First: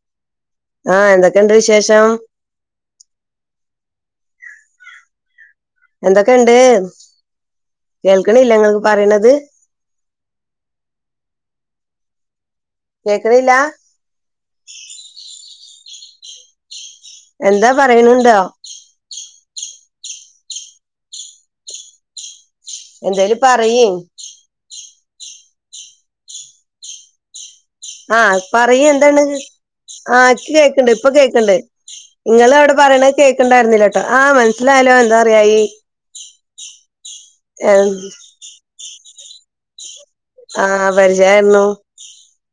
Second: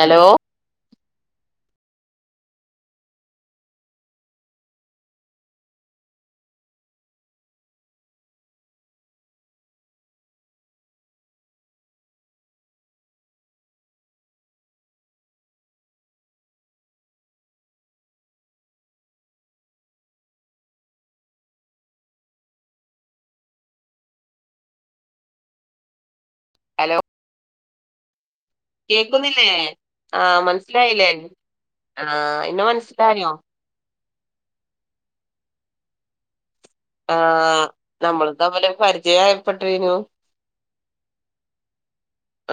Hello ആഹ് എന്തൊക്കെണ്ട് വിശേഷം എന്തൊക്കെണ്ട് കേൾക്ണില്ലെ നിങ്ങക്ക് പറേണത് കേക്കണില്ലാ എന്താ പറയണ് ണ്ടോ എന്തേലും പറയിൻ ഹലോ ആഹ് പറയ് എന്താണ്ന്ന് കേക്കുന്നില്ലേ ആഹ് ഇക്ക് കേക്ക്ണ്ട് ഇപ്പ കേക്ക്ണ്ട് ആഹ് ഇങ്ങള് ഇന്നെ അവിടെ പറിണഹ് മനസ്സിലായോ കേക്ക്ണ്ടാര്ന്നിലാ ആഹ് മനസ്സിലായല്ലോ എന്താ അറിയായി ആഹ് നമ്മളിതമ്മില് ഒര് പരിചയയപ്പെട്ടീനു ആഹ് ആഹ് പരിചയായ്ണ്ണു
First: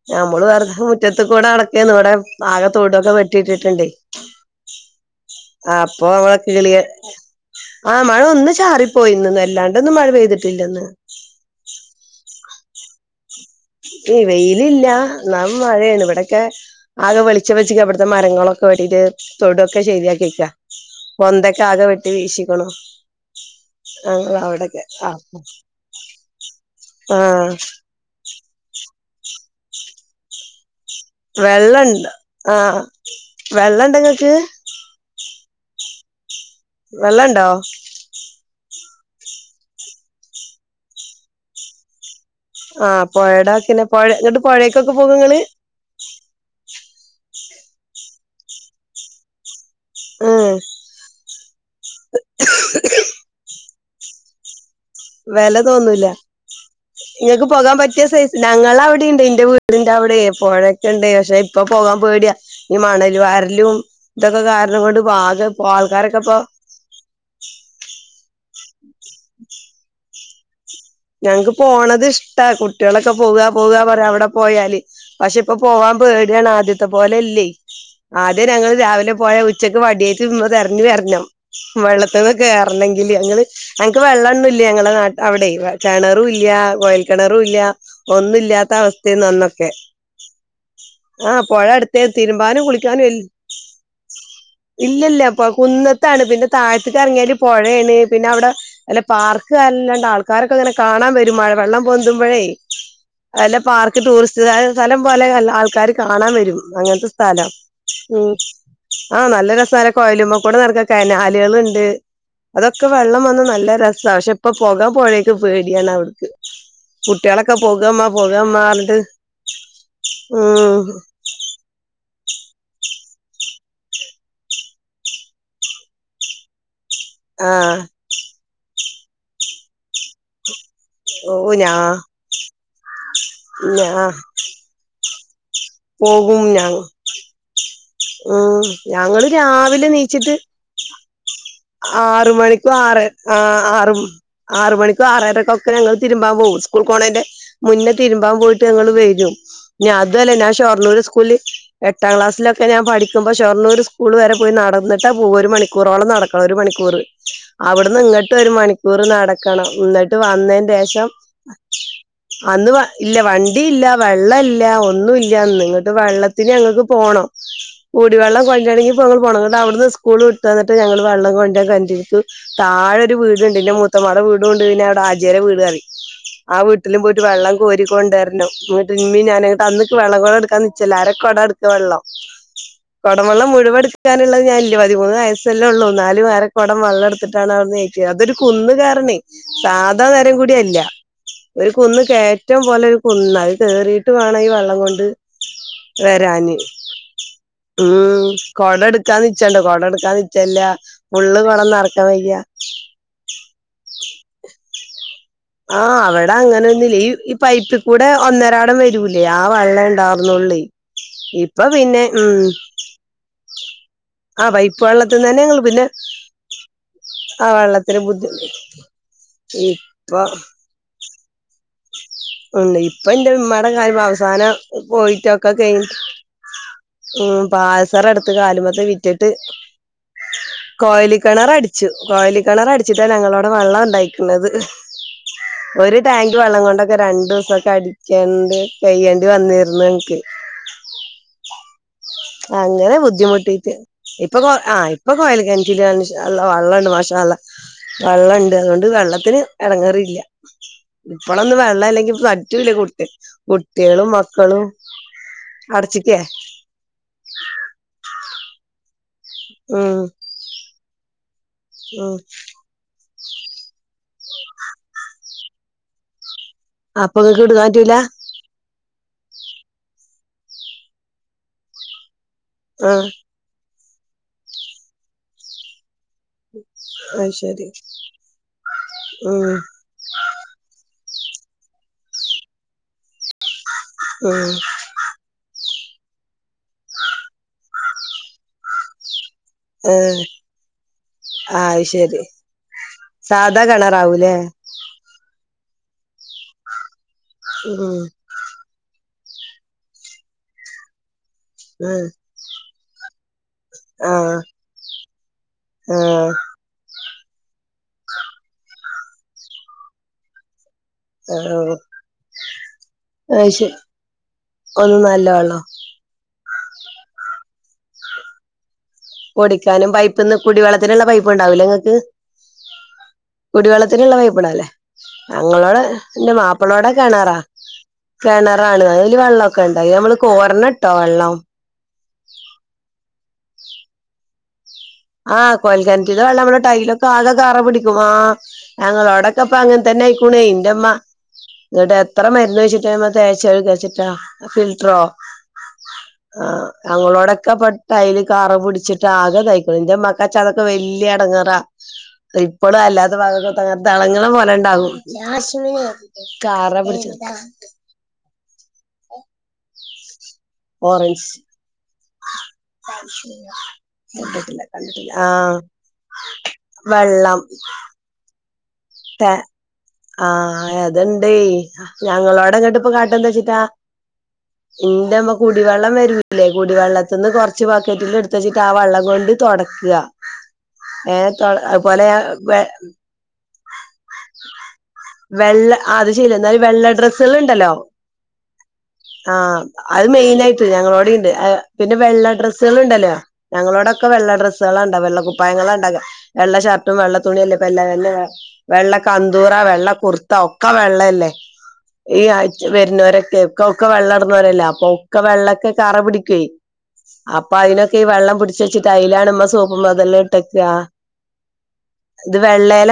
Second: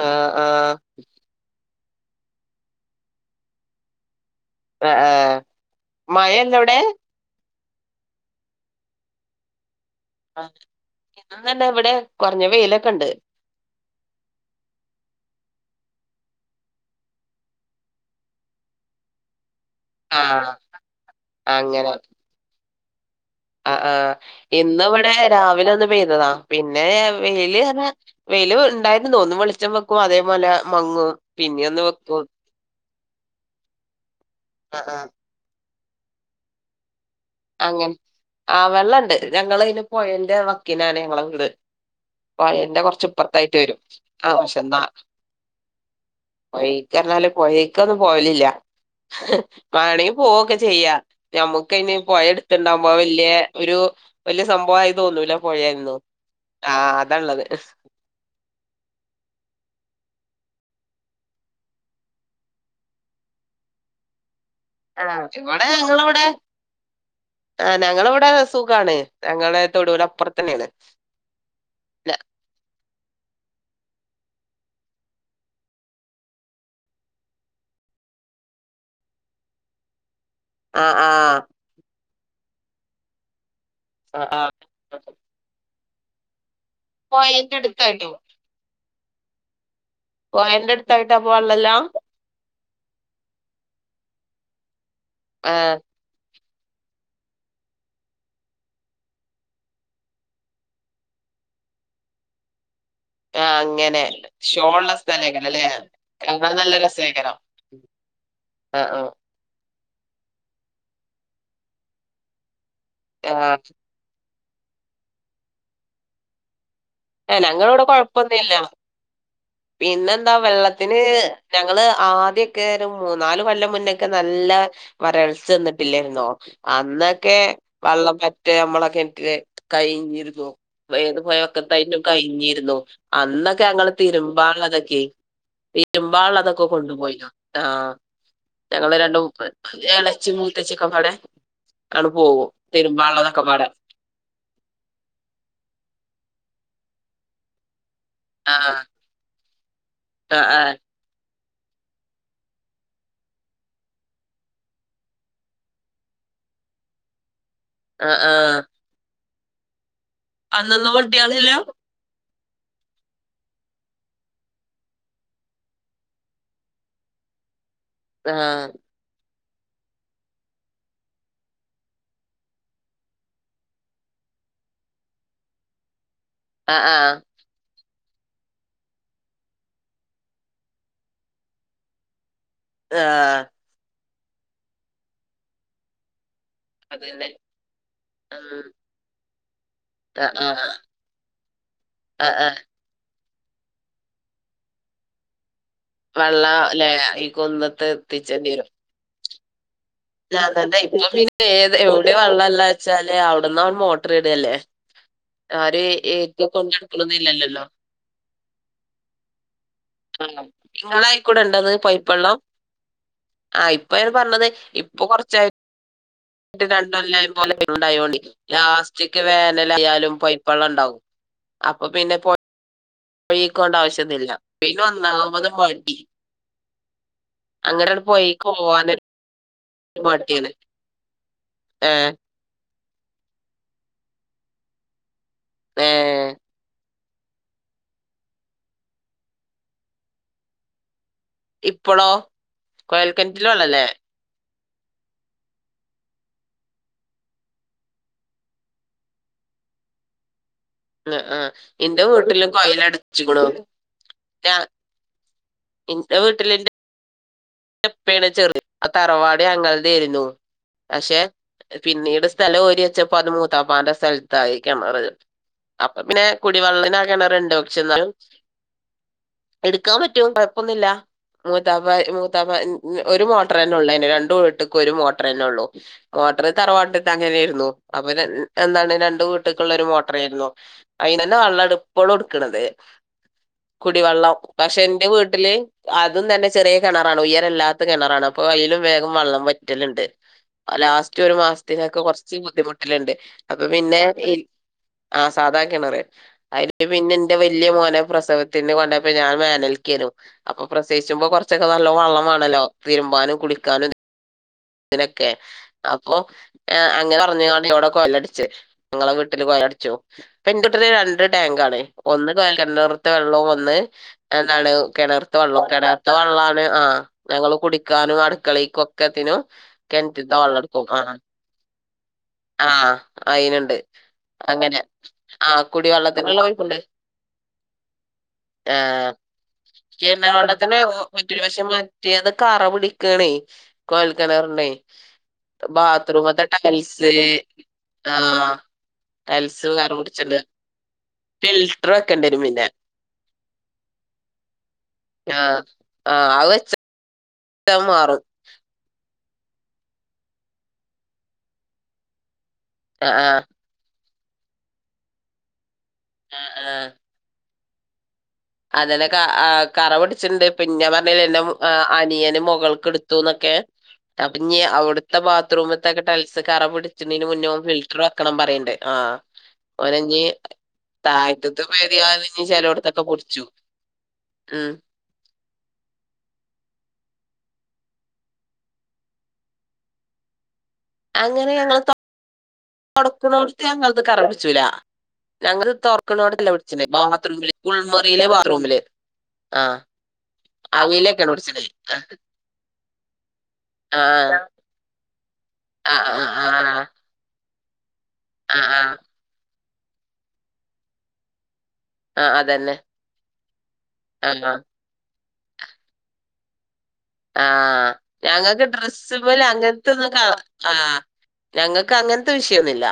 ആഹ് ഞമ്മള് വെറ്തെ ആഹ് മുറ്റത്ത് കൂടെ നടക്കേയ്ന്നു ഇവടെ ആകെ തൊടുഒക്കെ വെട്ടിട്ട്ട്ട്ണ്ട് ആഹ് അപ്പൊ ങ്ങ് മഴയുണ്ടോ കിളിയ അവിടെ ഇന്നന്നെ ഇവിടെ ആഹ് മഴ ഒന്ന് ചാറിപ്പോയിന്ന്ന്ന് അല്ലാണ്ടൊന്നും മഴ പെയ് ആഹ് ഇന്നും തന്നെ ഇവ്ടെ കൊർഞ്ഞ വെയ്ലൊക്കെണ്ട് [unintelligible] വെയ്ലില്ല ന്നാലും മഴയാണ് ഇവടൊക്കെ ആകെവെളിച്ചം വെച്ച്ക്ക ഇവട്ത്തെ മരങ്ങളൊക്കെ വെട്ടീറ്റ് തൊടൊക്കെ ശെരി ആക്ക്യേക്കാ ആഹ് പൊന്തൊക്കെ ആകെ അങ്ങനെ വെട്ടി വീശിക്ണു ആഹ് ആഹ് ഇന്ന് ഇവടെ രാവിലെ ഒന്ന് പെയ്തതാ പിന്നെ ആ വെ വെയ്ല് അർഞ്ഞാ വെയ്ല് ഇണ്ടായിര്ന്ന് ന്ന് ഒന്ന് വെളിച്ചം വെക്കും അതേപോലെ മങ്ങും പിന്നെ ഒന്ന് വെള്ളണ്ട് വെക്കും ആഹ് വെള്ളണ്ട ങ്ങക്ക് അഹ് ആഹ് വെള്ളൺ അങ്ങെൻ ആഹ് വെള്ളണ്ട് ഞങ്ങള് അയ്ന് പൊഴന്റെ വക്കിനാണ് ഞങ്ങളെ വീട് പോഴന്റെ ആ കൊറച്ച് ഇപ്പർത്തായിട്ട് വെരും പൊഴടക്കിനെ പൊഴ ആഹ് ഇങ്ങട്ട് പക്ഷെ ന്നാ പൊഴേക്കൊക്കെ പോകും ഇങ്ങള് പോഴീക്ക് അർഞ്ഞാല് പോഴീക്കൊന്നും പോവലില്ല വാണെങ്ങി ഉം പോവൊക്കെ ചെയ്യാ ഞമ്മക്കയ്ന് പൊഴ അട്ത്ത്ണ്ടാവുമ്പൊ അഹ് വെല്ല്യേ ഒരു വല്യ സംഭവാമായി തോന്നൂല വെല പൊഴെന്നും തോന്നൂല ആഹ് അതാള്ളത് ക്ക്യേ സൈസ് ഞങ്ങളെ അവ്ടിം ഇണ്ട് ഇന്റെ വീടിന്റെ അവ്ടേയ് പൊഴൊക്കെണ്ട് പക്ഷെ ഇപ്പ പോകാം പേട്യ ഈ മണല് വാരലും ഇതൊക്കെ കാരണം കൊണ്ട് ആഹ് പ്പൊആകെ ഇപ്പോ ഇവിടെ ആൾക്കാരൊക്കെ ഞങ്ങളിവിടെ ഇപ്പൊ ആഹ് ഞങ്ങളെ ഇവ്ടെ സുഖാണ് ഞങ്ങളെ തൊടൂല് അപ്പർത്തന്നേണ് ഞങ്ങക്ക് പോണത് ഇഷ്ട കുട്ട്യാളൊക്കെ പോവ പോവ പറിം അവടെ പോയാല് പക്ഷെ ഇപ്പ പോകാം പേടിയാണ് ആദ്യത്തെ പോലെലെല്ലെയ് ആദ്യം ഞങ്ങള് രാവിലെ പോയ ഉച്ചയ്ക്ക് വടിയേട്ട് മ്മ തെരഞ് ആഹ് വെർണം ആഹ് വെള്ളത്തിന്ന് ക്കേറണെങ്കില് അങ്ങള് ഞങ്ങക്ക് ആഹ് വെള്ളം ആഹ് ഒന്നുല്ലേ ഞങ്ങളെ നാ അവടെയ് കെണറുല്ല്യ കൊഴൽ പൊഴേന്റെ കെണറുല്ല്യ അടുത്തായിട്ടോ ഒന്നുഇല്ല്യാത്ത അവസ്ഥേയ്ന്ന് അന്നൊക്കെ പൊഴേന്റെ അടുത്തായിട്ട് അപ്പൊ ആഹ് പൊഴ വെള്ളല്ല അട്ത്തെ തിര്മ്പാനും കുളിക്കാനുംഎൽ ഇല്ലല്ല അപ്പ ആഹ് കുന്ന ത്താണ് പിന്നെ താഴത്ത്ക്കെർങ്യാല് പൊഴേണ് പിന്നെ അവിടെ അല്ല പാർക്ക് അർഞ്ഞ്ങ്ങാണ്ട് ആൾക്കാരൊ ക്കെ ഇങ്ങനെ കാണാൻ വെരും മഴ വെള്ളം പൊന്തുമ്പഴേ ആഹ് അല്ല പാർക്ക് അങ്ങനെ ടൂറിസ്റ്റ് ഷോ സലം ഉള്ള സ്ഥലം പോലെ സ്ഥലേക്കാരം നല്ല അല്ലേ ആൾക്കാര് കാണാൻ വെരും നല്ല അങ്ങൻത്തെ രസേക്കാരം സ്ഥലാ ഉം ആഹ് നല്ല രസാനെ കൊയല്മ്മക്കൂടെ നടക്കാൻ കനാലേള്ണ്ട് അതൊക്കെ വെള്ളം വന്ന് ആഹ് നല്ല ര സാ പക്ഷെ ഇപ്പൊ പൊകാം പൊഴേക്ക് പേടിയാണ് അവ്ട്ക്ക് ഏഹ് കുട്ട്യാളൊക്കെ ഞങ്ങളിവിടെ പോകാമ്മാ കൊഴപ്പൊന്നുമില്ല. പോകാമ്മാ അർഞ്ഞ്ട്ട് പിന്നെന്താ വെള്ളത്തിന് ഞങ്ങള് ആദ്യൊക്കെ ഒരു മൂന്നാല് കൊല്ലം മുന്നൊക്കെ നല്ല വരൾച്ച എന്ന്ട്ടില്ലേര്ന്നോ അന്നൊക്കെ ആ വെള്ളം പറ്റെ അമ്മളെ കെൻറ്റ്ല് കഴിഞ്ഞിരുന്നു വ് ഏത് ഓ ഞാ പൊഴവക്കത്തായിട്ടും കഴിഞ്ഞിരുന്നു അന്നൊക്കെ ഞാ അങ്ങള് തിര്മ്പാള്ളതെക്കെയ് പോകും ഞ തിര്മ്പാള്ളതൊക്കെ കൊണ്ടുപോയിനു ആഹ് ഉം ഞങ്ങള് രണ്ടും രാവിലെ നീച്ചിട്ട് ഏളച്ചി മൂത്തച്ചൊക്കെപാടെ ആറ് മണിക്കും ആറ് ആ ആറ് ആറ് മണിക്കും ആറരക്കൊക്ക ഞങ്ങള് തിരുമ്പാൻ പോവും സ്കൂൾ പോണേന്റെ മുന്നേ തിരുമ്പാൻ പോയിട്ട് ആഹ് ഞങ്ങള് വരും ഇഞ്ഞി അതും അല്ല ആഹ് ഞാൻ ആഹ് ഷൊർണ്ണൂർ സ്കൂളില് എട്ടാം ക്ലാസിലൊക്കെ ഞാൻ പഠിക്കുമ്പോൾ ഷൊർണ്ണൂര് സ്കൂൾ വരെ പോയി നടന്നിട്ടാ പോവാ ഒരു മണിക്കൂറോളം നടക്ക ഒരു മണിക്കൂറ് അവിടുന്ന് ആഹ് ഇങ്ങട്ടും ഒരു ആഹ് മണിക്കൂറ് നടക്കണം എന്നി ട്ട് അന്നൊന്നും വന്നേന്റേഷം കുട്ട്യാളില്ല അന്ന് വ ഇല്ല വണ്ടി ഇല്ല വെള്ളം ഇല്ല ഒന്നുല്ല അന്ന് എന്നിട്ട് വെള്ളത്തിന് ഞങ്ങൾക്ക് പോണം കുടിവെള്ളം കൊണ്ട് ആഹ് വരണെങ്കി ഇപ്പോ ഞങ്ങള് പോണം ഇന്നിട്ട് അവിടുന്ന് സ്കൂള് വിട്ട് വന്നിട്ട് ഞങ്ങള് വെള്ളം കൊണ്ട കണ്ടിരിക്കു താഴെരു വീടുണ്ട് പിന്നെ മൂത്തുമമാടെ വീടുണ്ട് പിന്നെ അവിടെ ഹാജിയാരുടെ വീട് അറിം ആ ആഹ് വീട്ടിലും ആഹ് പോയിട്ട് വെള്ളം കോരി കൊണ്ട് വരണം ഇന്നിട്ട് ഇമ്മ ഞാനും അന്ന്ക്ക് വെള്ള കൊടം എടുക്കാൻ നിച്ചല്ല അരക്കൊട എടുക്ക വെള്ളം ആഹ് കുടംവെള്ളം മുഴുവെടുക്കാനുള്ളത് ഞാനില്ല പതിമൂന്ന് വയസ്സല്ലേ ഉള്ളൂ നാലു വര കുടം അതന്നെ. വള്ളെടുത്തിട്ടാണ് അവിടുന്നു ഏറ്റാ അതൊരു ആ കുന്നുകയറണേ സ [unintelligible] ആ നേരം ആ കൂടി അതില്ല ഒരു കുന്ന് ആ ആ. കയറ്റം പോലെ കുന്നാ അത് കേറീട്ട് വേണം ഈ വെള്ളം കൊണ്ട് വരാന് വെള്ളം ല്ലേ ഈ കുന്നത്ത് ഉം എത്തിച്ചേണ്ടി വരും. കൊട എടുക്കാൻ നിച്ചണ്ടോ കൊട എടുക്കാൻ നിച്ചല്ല ഇപ്പം ഫുള്ള് പിന്നെ കൊടം ഏത് നറക്കാൻ എവിടെ വയ്യ വെള്ളള്ളെ വെച്ചാല് അവിടന്ന് അൺ മോട്ടർ ഇടല്ലേ ആര് ആഹ് അവിടെ ഏറ്റ അങ്ങനെ ഒന്നുല്ല ഈ ഈ കൊണ്ടെടുക്കണന്നില്ലല്ലോ പൈപ്പിൽ കൂടെ ഒന്നരാടം വരൂലേ ആ വെള്ളം ആ ണ്ടാർന്നൊള്ളേ ഇപ്പൊ പിന്നെ ഉം ആഹ് ഇപ്പയ്ന് ആ പറഞ്ഞത് പൈപ്പ് ഇപ്പൊ വെള്ളത്തിൽ തന്നെ കൊറച്ചായി ഞങ്ങള് പിന്നെ ആ രണ്ടല്ലം വെള്ളത്തിന് ബുദ്ധി [unintelligible] ലാസ്റ്റിക് വേനലായാലും ഇപ്പൊ പയ്പ്പള്ളം ഇണ്ടാവും അപ്പോ പിന്നെ ഉണ്ട് ഇപ്പൊ എന്റെ ഉമ്മാടെ പോയിക്കൊണ്ട് കാ [unintelligible] ആവശ്യമൊന്നുമില്ല അവസാനം പിന്നെ ഒന്നാമത് പോയിട്ടൊക്കെ കഴിഞ്ഞ് മടി ഉം അങ്ങനെയാണ് പോയി പാദസരടുത്ത് കാലുമ്മത്തെ പോവാനൊരു വിറ്റ് ട്ട് മടിയാണ് കൊഴലിക്കിണറടിച്ചു ഏ കൊഴലിക്കിണർട ടിച്ചിട്ടാണ് ഞങ്ങളവിടെ വെള്ളം ഉണ്ടായിക്കണത് ഒരു ഏ ടാങ്ക് വെള്ളം കൊണ്ടൊ ക്കെ രണ്ടു ദിവസൊക്കെ അടിക്കണ്ട് കഴ്യേണ്ടി വന്നിരുന്നു ഞങ്ങക്ക് ഇപ്പളോ അങ്ങനെ കൊഴൽക്കിണറ്റിലെ ബുദ്ധിമുട്ടിട്ട് വെള്ളല്ലേ ഇപ്പൊ ആ ഇപ്പൊ കൊഴലി കിണറ്റില് വെള്ളണ്ട് മാഷാ അല്ലാഹ് വെള്ളണ്ട് അതുകൊണ്ട് വെള്ളത്തിന് എടങ്ങേറില്ല ആ ആ ഇപ്പളൊന്നും വെള്ളം ഇന്റെ ഇല്ലെങ്കി വീട്ടിലും പറ്റൂല്ല കുട്ടി കൊയലടച്ചിക്ക്ണു കുട്ടികളും ഞാ മക്കളും ഇന്റെ അടച്ചിക്കേ വീട്ടിലിന്റെ ന്റെ ഇപ്പേണ് ചെർ ആ തറവാട് ഞങ്ങളുടെ ഉം ആയിരുന്നു പക്ഷെ ഉം പിന്നീട് സ്ഥലം ഓരി വെച്ചപ്പം മൂത്തപ്പാന്റെ സ്ഥലത്തായി കെണറ് അപ്പൊ പിന്നെ കുടിവെള്ളനാ അപ്പൊ ഇങ്ങക്ക് കിണറുണ്ട് എടുക്കാൻ പക്ഷെ പറ്റൂല എന്നാലും എടുക്കാൻ പറ്റും കൊഴപ്പൊന്നില്ല മൂത്താപ്പാ മൂത്താപ്പാ ആ ഒരു മോ മോട്ടർനെ ഉള്ളു രണ്ടു വീട്ട്ക്കും ഒരു മോട്ടർന്നെ ഉള്ളൂ മോട്ടർ തറവാട്ട്ക്ക് അത് അങ്ങനായിരുന്നു ശരി അപ്പൊ എന്താണ് രണ്ടു ഉം വീട്ടിക്കുള്ള ഒരു മോട്ടർ ആയിരുന്നു അയിന് തന്നെ വെള്ളം ഇട് ഇപ്പളും എടുക്കണത് കുടിവെള്ളം ഉം പക്ഷെ എന്റെ വീട്ട ട്ടില് അതും തന്നെ ചെറിയ കിണറാണ് ഉയരല്ലാത്ത കിണറാണ് അപ്പൊ അയ്ലും വേഗം വെള്ളം വറ്റ് ഏ വറ്റല്ണ്ട് ലാസ്റ്റ് ഒരു അത് മാസത്തിനൊക്കെ ശരി കുറച്ച് ബുദ്ധിമുട്ടലുണ്ട് സാധാ അപ്പൊ പിന്നെ കിണറാവൂലേ ആഹ് സാദാ കിണറ് അതിന് പിന്നെ എന്റെ വലിയ ഉം മോന പ്രസവ കൊണ്ടപ്പോ ഞാൻ വേനൽക്കും അപ്പൊ പ്രസവിച്ചുമ്പോ കുറച്ച് നല്ല ഉം വെള്ളമാണല്ലോ തിരുമ്പാനും കുടിക്കാനും ആഹ് ഇതിനൊക്കെ അപ്പൊ അങ്ങനെ പറഞ്ഞാവിടെ കൊലടിച്ച് ഇങ്ങളെ വീട്ടില് കൊഴലടിച്ചു പെൺകുട്ടികള് ര ടാങ്ക് ആണ് ഒന്ന് കുഴൽകിണറത്ത് അത് വെള്ളവും ശരി ഒന്ന് എന്താണ് ഒന്നും നല്ല കിണറത്ത വെള്ളോ വെള്ളവും ത്ത വെള്ളാണ് ആഹ് ഞങ്ങള് കുടിക്കാനും അടുക്കളെക്കൊക്കത്തിനും ചാനും പൈപ്പ്ന്ന് കുടി വെള്ളത്തിനുള്ള പൈപ്പ് ഇണ്ടാവില്ലേ നിങ്ങക്ക് ആഹ് അയിനുണ്ട് കുടിവെള്ളത്തിനുള്ള പൈപ്പിണ്ടാവില്ലേ അങ്ങനെ ആഹ് ഞങ്ങളോടെ എന്റെ കുടിവെള്ളത്തിനുള്ള മാപ്പ പൈപ്പുണ്ട് അപ്പളവിടെ കിണറാ ആഹ് കിണറാണ് അയ്ല് വെള്ളൊക്കെ ഇണ്ടാവ നമ്മള് കിണർ വെള്ളത്തിന് കോരനോട്ടോ വെള്ളം മറ്റൊരു പക്ഷെ മറ്റേത് കറ പിടിക്കണേ കോൽക്കിണറിന് ആഹ് കോൽക്കെണറ്റിലെ വെള്ളം നമ്മള ടൈയിലൊക്കെ ആകെ കറ പിടിക്ക ആഹ് ഞങ്ങളോടൊക്കെ അപ്പ ടൈൽസ് കറ അങ്ങൻതന്നെ പിടിച്ചിണ്ട് ആയിക്കുണേ എന്റുമ്മ ഫിൽട്ടർ എന്നിട്ട് വെക്കേണ്ടി എത്ര വരും മരുന്ന് പിന്നെ തേച്ചിട്ടാ അത് തേച്ച തേച്ചിട്ടാ ഫിൽട്ടറോ ആഹ് ആഹ് ആവ വെ അങ്ങളോടൊക്കെ പെട്ട ടൈല് കറ പിടിച്ചിട്ട് ആകെ തായ്ക്കു എന്റെ മക്കാച്ച അതൊക്കെ വലിയ എടങ്ങേറാ ഇപ്പോളും അല്ലാത്ത ആഹ് ഭാഗങ്ങ തെളങ്ങളും പോലെ ഇണ്ടാകും കാറ ആഹ് പിടിച്ച് അതന്നെ കറ പിടിച്ച്ണ്ട് പിന്ന പറഞ്ഞല് ഓറഞ്ച് എന്ന അനിയന് മുകൾക്കെ എടുത്തുന്നൊക്കെ അപ്പൊഞ്ഞി കണ്ടിട്ടില്ല കണ്ടിട്ടില്ല അവിടുത്തെ ആഹ് ബാത്റൂമത്തെക്കെ ടൈൽസ് കറ പിടിച്ചിന് മുന്നേ ഫിൽറ്റർ വെക്കണം പറയ്ണ്ട് ആ അതൊണ്ടേ താഴത്തത്തെ പെരിയാന്ന് ഇനി ഞങ്ങളോടങ്ങട്ട് ഇപ്പ ചിലയിടത്തൊക്കെ കാട്ട പിടിച്ചു ച്ചിട്ടാ ഉം ഇന്റമ്മ കുടിവെള്ളം വരൂല്ലേ കുടിവെള്ളത്തിന്ന് കുറച്ച് ബക്കറ്റിൽ എടുത്ത് വച്ചിട്ട് ആ വെള്ളം കൊണ്ട് തൊടക്ക്ക ഏഹ് തൊ പോലെ ക്കണൊടുത്ത് ഞങ്ങത് കറപിടിച്ചൂല ഞങ്ങള് വെള്ള അത് ശീല തൊറക്കണോടല്ല എന്നാലും വിളിച്ചിണേ വെള്ള ബാത്റൂമില് കുൾമുറിയിലെ ബാത്റൂമില് ആ ആഹ് അത് മെയിനായിട്ട് ഞങ്ങളോടെ ഇണ്ട് അവിയിലൊക്കെയാണ് പിടിച്ചത് പിന്നെ വെള്ള ഡ്രസ്സുകൾ ഇണ്ടല്ലോ ഞങ്ങളോടൊക്കെ വെള്ള ആഹ് ഡ്രസ്സ് സ്കളാണ്ടാവ വെള്ള കുപ്പായങ്ങളാ ആ ഇണ്ടാവ ആ ആ വെള്ള ഷർട്ടും വെള്ള തുണിയല്ല ഇപ്പൊ എല്ലാം ആ വെള്ള ആ കന്തൂറ വെള്ള കുർത്ത ഒക്കെ വെള്ളല്ലേ ഈ ആ [unintelligible] ആൺ അതന്നെ വരുന്നവരൊക്കെ ഒക്ക ഒക്കെ ആ വെള്ളടന്നവരല്ലേ അപ്പൊ ഒക്കെള്ളൊക്കെ കറ പിടിക്കുവേ ആ അപ്പൊ അയിനൊക്കെ ഈ വെള്ളം പിടിച്ച് ഞങ്ങൾക്ക് വെച്ചിട്ട് ഡ്രസ്സുമേൽ അയ്ലാണമ്മ സോപ്പ് മതെല്ലാം ഇട്ടേക്കാ ഞങ്ങക്ക് അങ്ങൻത്തെ വിഷയൊന്നുല്ല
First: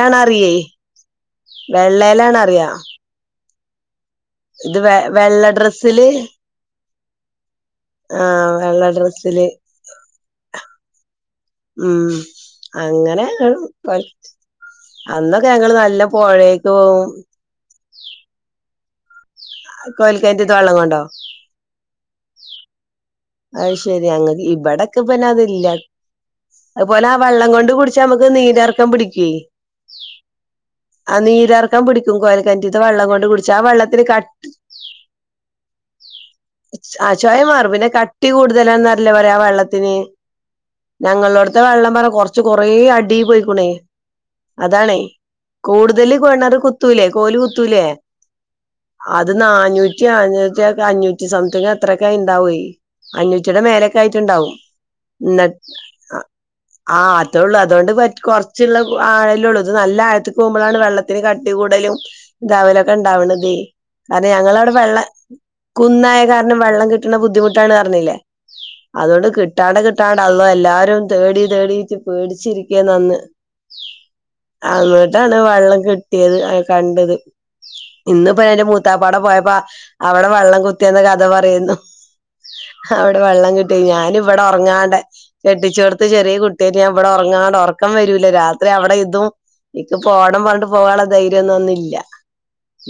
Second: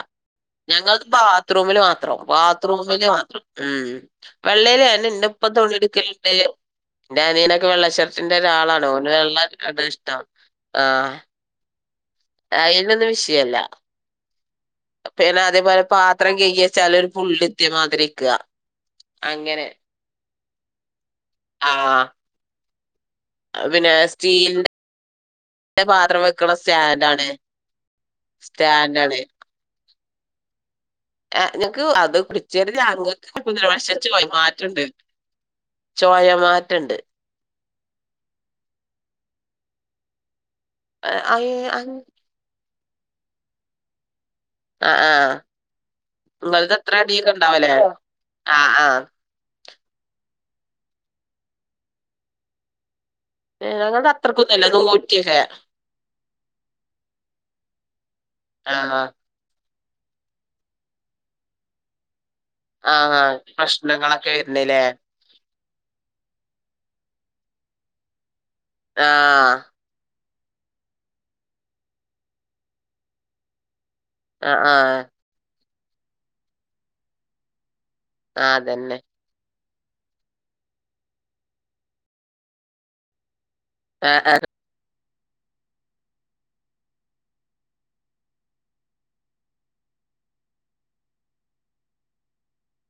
ഞങ്ങക്ക് ബാത്റൂമില് മാത്രം വെള്ളേലാണ് അറിയാ ബാത്റൂമില് മാത്രം ഉം ഇത് വെ വെള്ളേലന്നെ എൻ്റ വെള്ള ഇപ്പ തുണി ഡ്രസ്സില് എടുക്കല്ണ്ട് എൻ്റെ അനിയനൊക്കെ വെള്ളഷർട്ടിന്റെ ആഹ് ഒരാളാണ് വെള്ള ഓ ള്ള ഡ്രസ്സില് അതാ ഇഷ്ടം ആഹ് ഉം അങ്ങനെ വിഷയമല്ല [unintelligible] പിന്നെ അന്നൊക്കെ ഞങ്ങള് നല്ല പുഴേക്ക് പോവും കത്തിയ മാതിരിക്കാ കോൽക്കേറ്റത്തെ വെള്ളം കൊണ്ടോ ആഹ് അയ് ശെരി അങ്ങ് സ്റ്റീലിന്റെ ഇവിടെ ക്കെ പിന്നെ അതില്ല പാത്രം വെക്കണ അതുപോലെ ആ സ്റ്റാൻഡാണ് വെള്ളം കൊണ്ട് കുടിച്ച് നമ്മുക്ക് നീരെറക്കം സ്റ്റാൻഡാണ് പിടിക്കേ ! ! ! ! ! ! ! ആഹ്‌, നിങ്ങക്ക് അത്‌ കൊണ്ട് കുടിച്ചാ ആ വെള്ളത്തിന് [unintelligible] ക പോയി മാറ്റുണ്ട്. ടെസ്റ്റ് മാറ്റണ്ട് ട്ടേസ്റ്റ് മാറും. പിന്നെ, കട്ടികൂടുതലാണ്ന്നല്ല പറയ ആ വെള്ളത്തിന്. ഞങ്ങടെ ആഹ് വീട്ടിലെ വെള്ളം ആഹ് പറ കൊറച്ച് കൊറേ അടിപോയിക്കുണേ. അതാണ കൂടുതല് കിണറ് നിങ്ങളത് അത്ര കുത്തൂലേ? അടിയൊക്കെ ഉണ്ടാവലേ കോല്കുത്തൂലേ? ആഹ്, ആഹ് അത് നാന്നൂറ്റി അഞ്ഞൂറ്റിക്കെ അഞ്ഞൂറ്റി സംതിങ് അത്രൊക്കെ അയിണ്ടാവോയ് അഞ്ഞൂറ്റിയുടെ മേലക്കെ ഞങ്ങൾത് ആയിട്ടുണ്ടാവും. അത്രക്കൊന്നുല്ല നൂറ്റിയൊക്കെ ന്നട്ട്, ആഹ്, അത്രോള്ളൂ. അതോണ്ട് പറ്റ് കൊറച്ചുള്ളഹ് ആഹ് ആഴ ല്ലൊള്ളൂ. അത്, നല്ല, ആഴത്ത്ക്ക് പോകുമ്പളാണ് വെള്ളത്തിന് കട്ടികൂടലും. ഇതവലൊക്കെ ആഹ് ഇണ്ടാവ്ണതേ. കാരണം പ്രശ്നങ്ങളൊക്കെ ഞങ്ങളവിടെ വരുന്നില്ലേ വെള്ള കുന്നായ കാരണം വെള്ളംകിട്ട്ണബുദ്ധിമുട്ടാണ് പറ ഞ്ഞില്ലേ? ആഹ് അതോണ്ട്കിട്ടാതെ കി ഇട്ടാണ്ട അള്ളൊ എല്ലാരും തേടി തേടിട്ട് പേടിച്ചിരിക്കേന്ന് അന്ന് ആഹ് ആഹ് അങ്ങിട്ടാണ് വെള്ളംകിട്ടിയത് അഹ്, കണ്ടത്. ഇന്നിപ്പൊ ആഹ് ഞാൻ ന്റെ അതന്നെ മൂത്താപ്പാടപോയപ്പോ അവടെ വെള്ളംകുത്തിര് ന്ന കഥപറയേന്നു. അവ്ടെ വെള്ളംകിട്ടീനി ഞാന് ആഹ് വടെ ആഹ് ഉറങ്ങാണ്ട കെട്ടിച്ചോട്ത്ത് ചെറിയ കുട്ടിയേറ്റ് ഞാൻ ഇവടെ ഒറങ്ങാണ്ട് ഒറക്കംവരൂല. രാത്രി അവ്ടെ ഇതും ഇക്ക് പോണം പറഞ്ഞിട്ട് പോകാള്ള ധൈര്യൊ ന്നും അന്ന് ല്ല്യ.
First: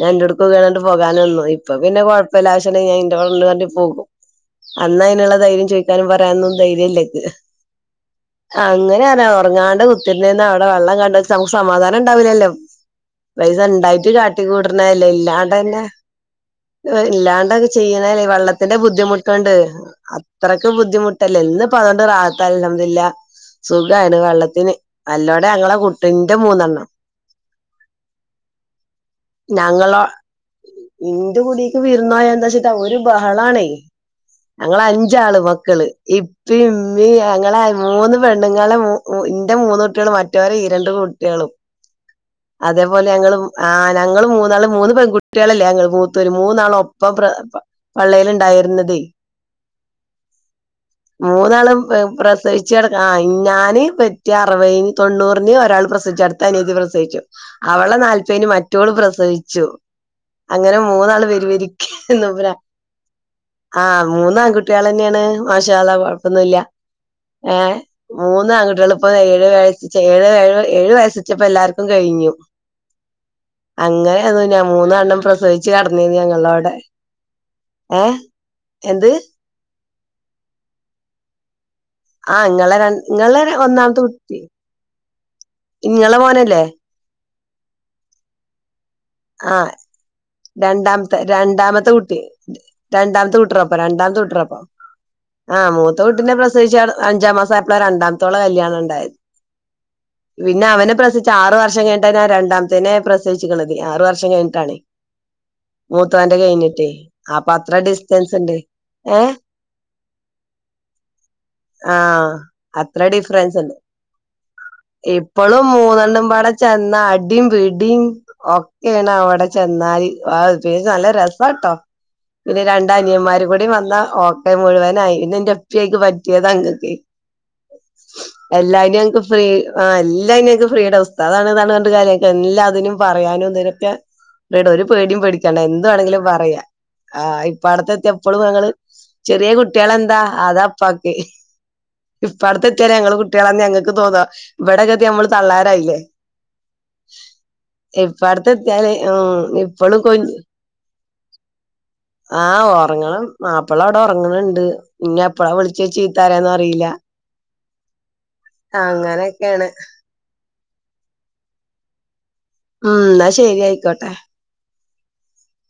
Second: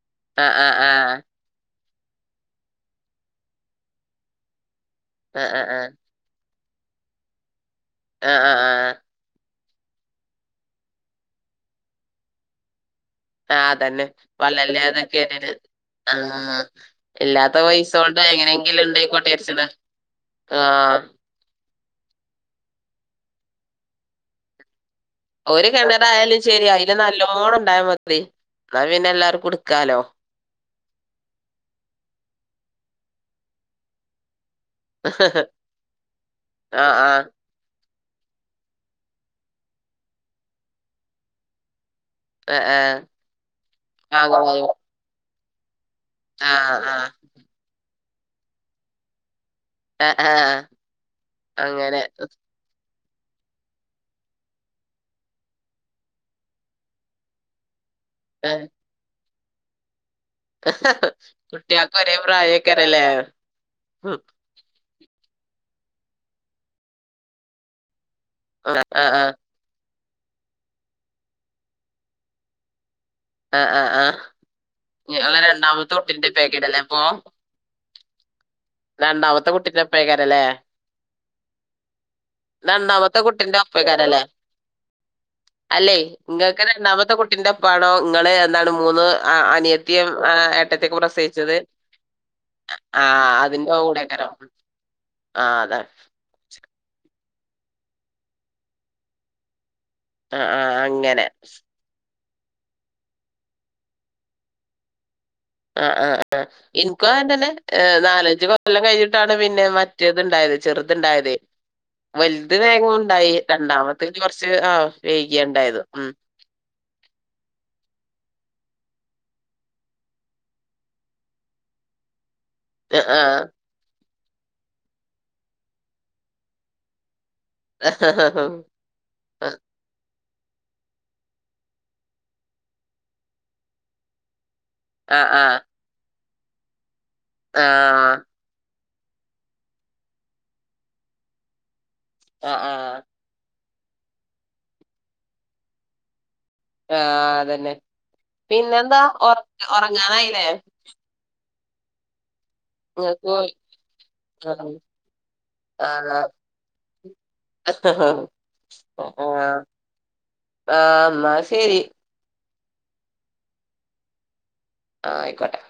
ഞാൻ ന്റെട്ക് പോകാണ് ആഹ് ന്ന് ആഹ് പറഞ് ട്ട് ആഹ് പോകാനൊന്നും ഇപ്പം പിന്നെ കുഴപ്പല്ലാ. ആവിശ്യണ്ടങ്കിൽ ഞാൻ ഇന്റോട ണ്ട് പറഞ്ഞട്ട് പോകും. അന്ന് അയിന്ള്ള ആഹ് ആഹ് ധൈര്യം ആഹ് ചോയ്ക്കാനും പറയാനൊന്നും ധൈര്യല്ല്യ ക്ക്. ആഹ് ആഹ് അങ്ങനെയല്ല ഒറങ്ങാണ്ട ത്തിന്നീന്ന അവിടെ വെള്ളം കണ്ട നമുക്ക് സമാധാനം ഇണ്ടാവൂല ല്ലോ? പൈസ ആഹ് അതന്നെ ഇണ്ടായിട്ട് കാട്ടി കൂട്ട്ണ ല്ല വള്ളല്ലാതൊക്കെ ഇല്ലാണ്ടന്നേ ആഹ് ഇല്ലാത്ത ഇല്ലാണ്ടൊക്കെ പൈസ ചെയ്യ്ണ കൊണ്ട് ല്ലേ? വെള്ളത്തിന്റെ എങ്ങനെങ്കിലും ബുദ്ധി ഉണ്ടായിക്കോട്ടെ ദ്ധിമുട്ണ്ട്. വിചാരിച്ചതാ ആഹ് അത്രക്കെബുദ്ധിമു ട്ടല്ലേ ഇന്ന്പ്പ അതോണ്ട് റാഹതാണ് അൽ ഹംദുലില്ലാ. സുഖാണ് വെള്ളത്തിന്. അല്ലോടെ ഒരു ഞങ്ങളെ കുട്ടിന്റെ കെണറായാലും ശരി, മൂന്നെണ്ണം അയില് നല്ലോണണ്ടായ മതി. ന്ന, പിന്നെ എല്ലാർക്കു എട്ക്കാലോ? ഞങ്ങളോ ഇന്റെ കുടീക്ക് വിര്ന്നോയന്താ ച്ചിട്ടാ ഒരു ബഹളാണേ ഞങ്ങള് അഞ്ചാള് മക്കള് ഇപ്പിം, ആ ആ ഇമ്മിം ആങ്ങളാ മൂന്ന് പെണ്ണ്ങ്ങള് മൂ എന്റെ മൂന്നുട്ട്യള് മറ്റോല ഈരണ്ട് കുട്ട്യളും. ആ ആ അതേ പോലെ ഞങ്ങളും ആഹ്, ഞങ്ങള് ആങ്ങളമാരും മൂന്നാളും മൂന്ന്പെൺകുട്ട്യാള ല്ലേ? ഞങ്ങൾ മൂ ആ ആ തരുമൂന്നാളൊപ്പം പ്ര പള്ളേല് ഇണ്ടായിരുന്നുന്ന തേ ആ ആ മൂന്നാളും അങ്ങനെ പ്രസവി പ്രസവിച്ച കെടക്കണ ആഹ് ഞാൻ പെറ്റ അർവയിൻ തൊണ്ണൂറിന് ഒരാൾ പ്രസിവിച്ചു അടുത്തഅനിയത്തി പ്രസവിച്ചു അവളെനാൽപയിന് മറ്റോള് പ്രസവിച്ചു അങ്ങനെ മൂന്നാള് പെരുപെരിക്ക് കുട്ട്യേക്ക് ഒരേപ്രായേയ്കാരം ല്ലേ ആഹ്, മൂന്നാൺകുട്ട്യേളെന്നേണ്. മാഷാഅള്ളാ കൊഴപ്പൊന്നും ല്ല്യ. ഏഹ് ആ ആ മൂന്നാൺകുട്ട്യേളിപ്പോ ആ ഏഴുവയ ഛെ ഏഴ്, ഏഴ്, ഏഴുവയസി ച്ച പ്പോ, എല്ലാർക്കും കഴിഞ്ഞു. ആ ആ ആ അങ്ങനായിരുന്നു ഞാൻ മൂന്നാണ്ണം ഞങ്ങളെ പ്രസവിച്ചു രണ്ടാമത്തെ കെടന്നീനി കുട്ടിന്റെ ഞങ്ങളോടെ. പേക്കരല്ലേ അപ്പൊ ഏഹ് എന്ത് രണ്ടാമത്തെ കുട്ടിന്റെപ്പേക്കാര ല്ലേ? ആഹ് ഇങ്ങളെ ര രണ്ടാമത്തെ ഇങ്ങളെ കുട്ടിന്റെ ഒപ്പേയ്ക്കാര ഒന്നാമത്തെ ല്ലേ? കുട്ടി അല്ലെ ഇങ്ങളെ ഇങ്ങക്ക് മോനല്ലേ രണ്ടാമത്തെ കുട്ടിന്റെപ്പാണോ ഇങ്ങള് എന്താണ് മൂന്ന് ആഹ്, അനിയത്തിയും ഏട്ടത്തിക്കെ രണ്ടാമത്തെ പ്രസവിച്ചത്. രണ്ടാമത്തെ കുട്ടി ആഹ്, രണ്ടാമത്തെ അ കുട്ടിറപ്പ രണ്ടാമത്തെ യൊവ്ടെയ്ക്കാരം. ആഹ്, അതാണ്. ത്തിന്റെ പ്രസിവിച്ച് കെടഅഞ്ചാം മാസയപ്പ്ളേ രണ്ടമ്ത്തോള കല്യാണണ്ടായത് ആഹ് പിന്നെ ആഹ് അങ്ങനെ അവനെപ്രസിവിച്ച ആറ് വർഷം കഴി ഞ്ഞിട്ട രണ്ടാമ്ത്തേനെ പ്രസവിച്ച്ക്ണത് ആറുവർഷംകഴിഞ്ഞിട്ടാണ് ആഹ് ആഹ് ആഹ് ഇൻക്കും അങ്ങൻതന്നെ അത്ര ഏഹ് ഡിസ്റ്റൻസ് ഉണ്ട് നാലഞ്ച്കൊല്ലം ഏഹ് കഴിഞ്ഞിട്ടാണ്പിന്നെ മ റ്റേത്ഇണ്ടായത് ചെറ്ത്ണ്ടായത് ആഹ് വൽത് അത്ര വേഗോണ്ടായി ഡിഫറൻസ് ഉണ്ട് രണ്ടാമത്തഞ്ഞി കൊറച്ച്ആവേ വെയ്കിയണ്ടായത് ഉം ചെന്നാഅടിംപിടിം ഒക്കെണ് അവടെ ചെന്നാൽ വാ പി നല്ല രസട്ടോ പിന്നെ രണ്ടനിയന്മാർ ആഹ് കൂടി വന്ന ഓക്കെ മുഴുവനായി പിന്നന്റെപ്പിഅയ്ക്ക് പറ്റിയത ങ്ങക്കെ. ആഹ് എല്ലായ്ന ഞക്ക് ഫ്രീ ആ എല്ലാ ഇങ്ങക്ക് ഫ്രീട ഉസ്തദാണ്ന്നർഞ്ഞിട്ട് കാര്യക എല്ലാതിനും പറയാനും തിനൊക്കെ ട ഒരു ആഹ് പേടിയും ആഹ് പേടിക്കണ്ട എന്ത്‌ വേണെങ്കിലും പറയാ ആഹ് ഇ പടത്തെതിയ പ്പളും ഞങ്ങള് ചെറിയ കുട്ടികളെന്താ അതാ പ്പാക്ക് ഇപ്പ ട്ത്തത്തിയാരെ ആഹ് ഞങ്ങള് കു ട്ടിയളന്നെ ഞങ്ങക്ക് തോന്നാ ഇവടെ കതിന മ്മള് തള്ളാമാരായില്ലേ ആഹ് അതന്നെ ഇപ്പാട്ത്തെത്തിയാല് പിന്നെന്താ ഒറ ഇപ്പളും കുൻ ഒറങ്ങാനായില്ലേ ആഹ് ഓ ഒറങ്ങണം ഇങ്ങക്ക് മാപ്പളാ അവ്ടെ ഒർങ്ങണണ്ട് ആഹ് ഇന്നെ എപ്പളാ വിൾച്ച് ആഹ് ചീത്തറിയാന്നറീല്ല. ആഹ് അങ്ങനൊക്കെയാണ് ആഹ് ന്നാ ശരി ഉം ന്നാ ശരി അയിക്കോട്ടെ. ആയിക്കോട്ടെ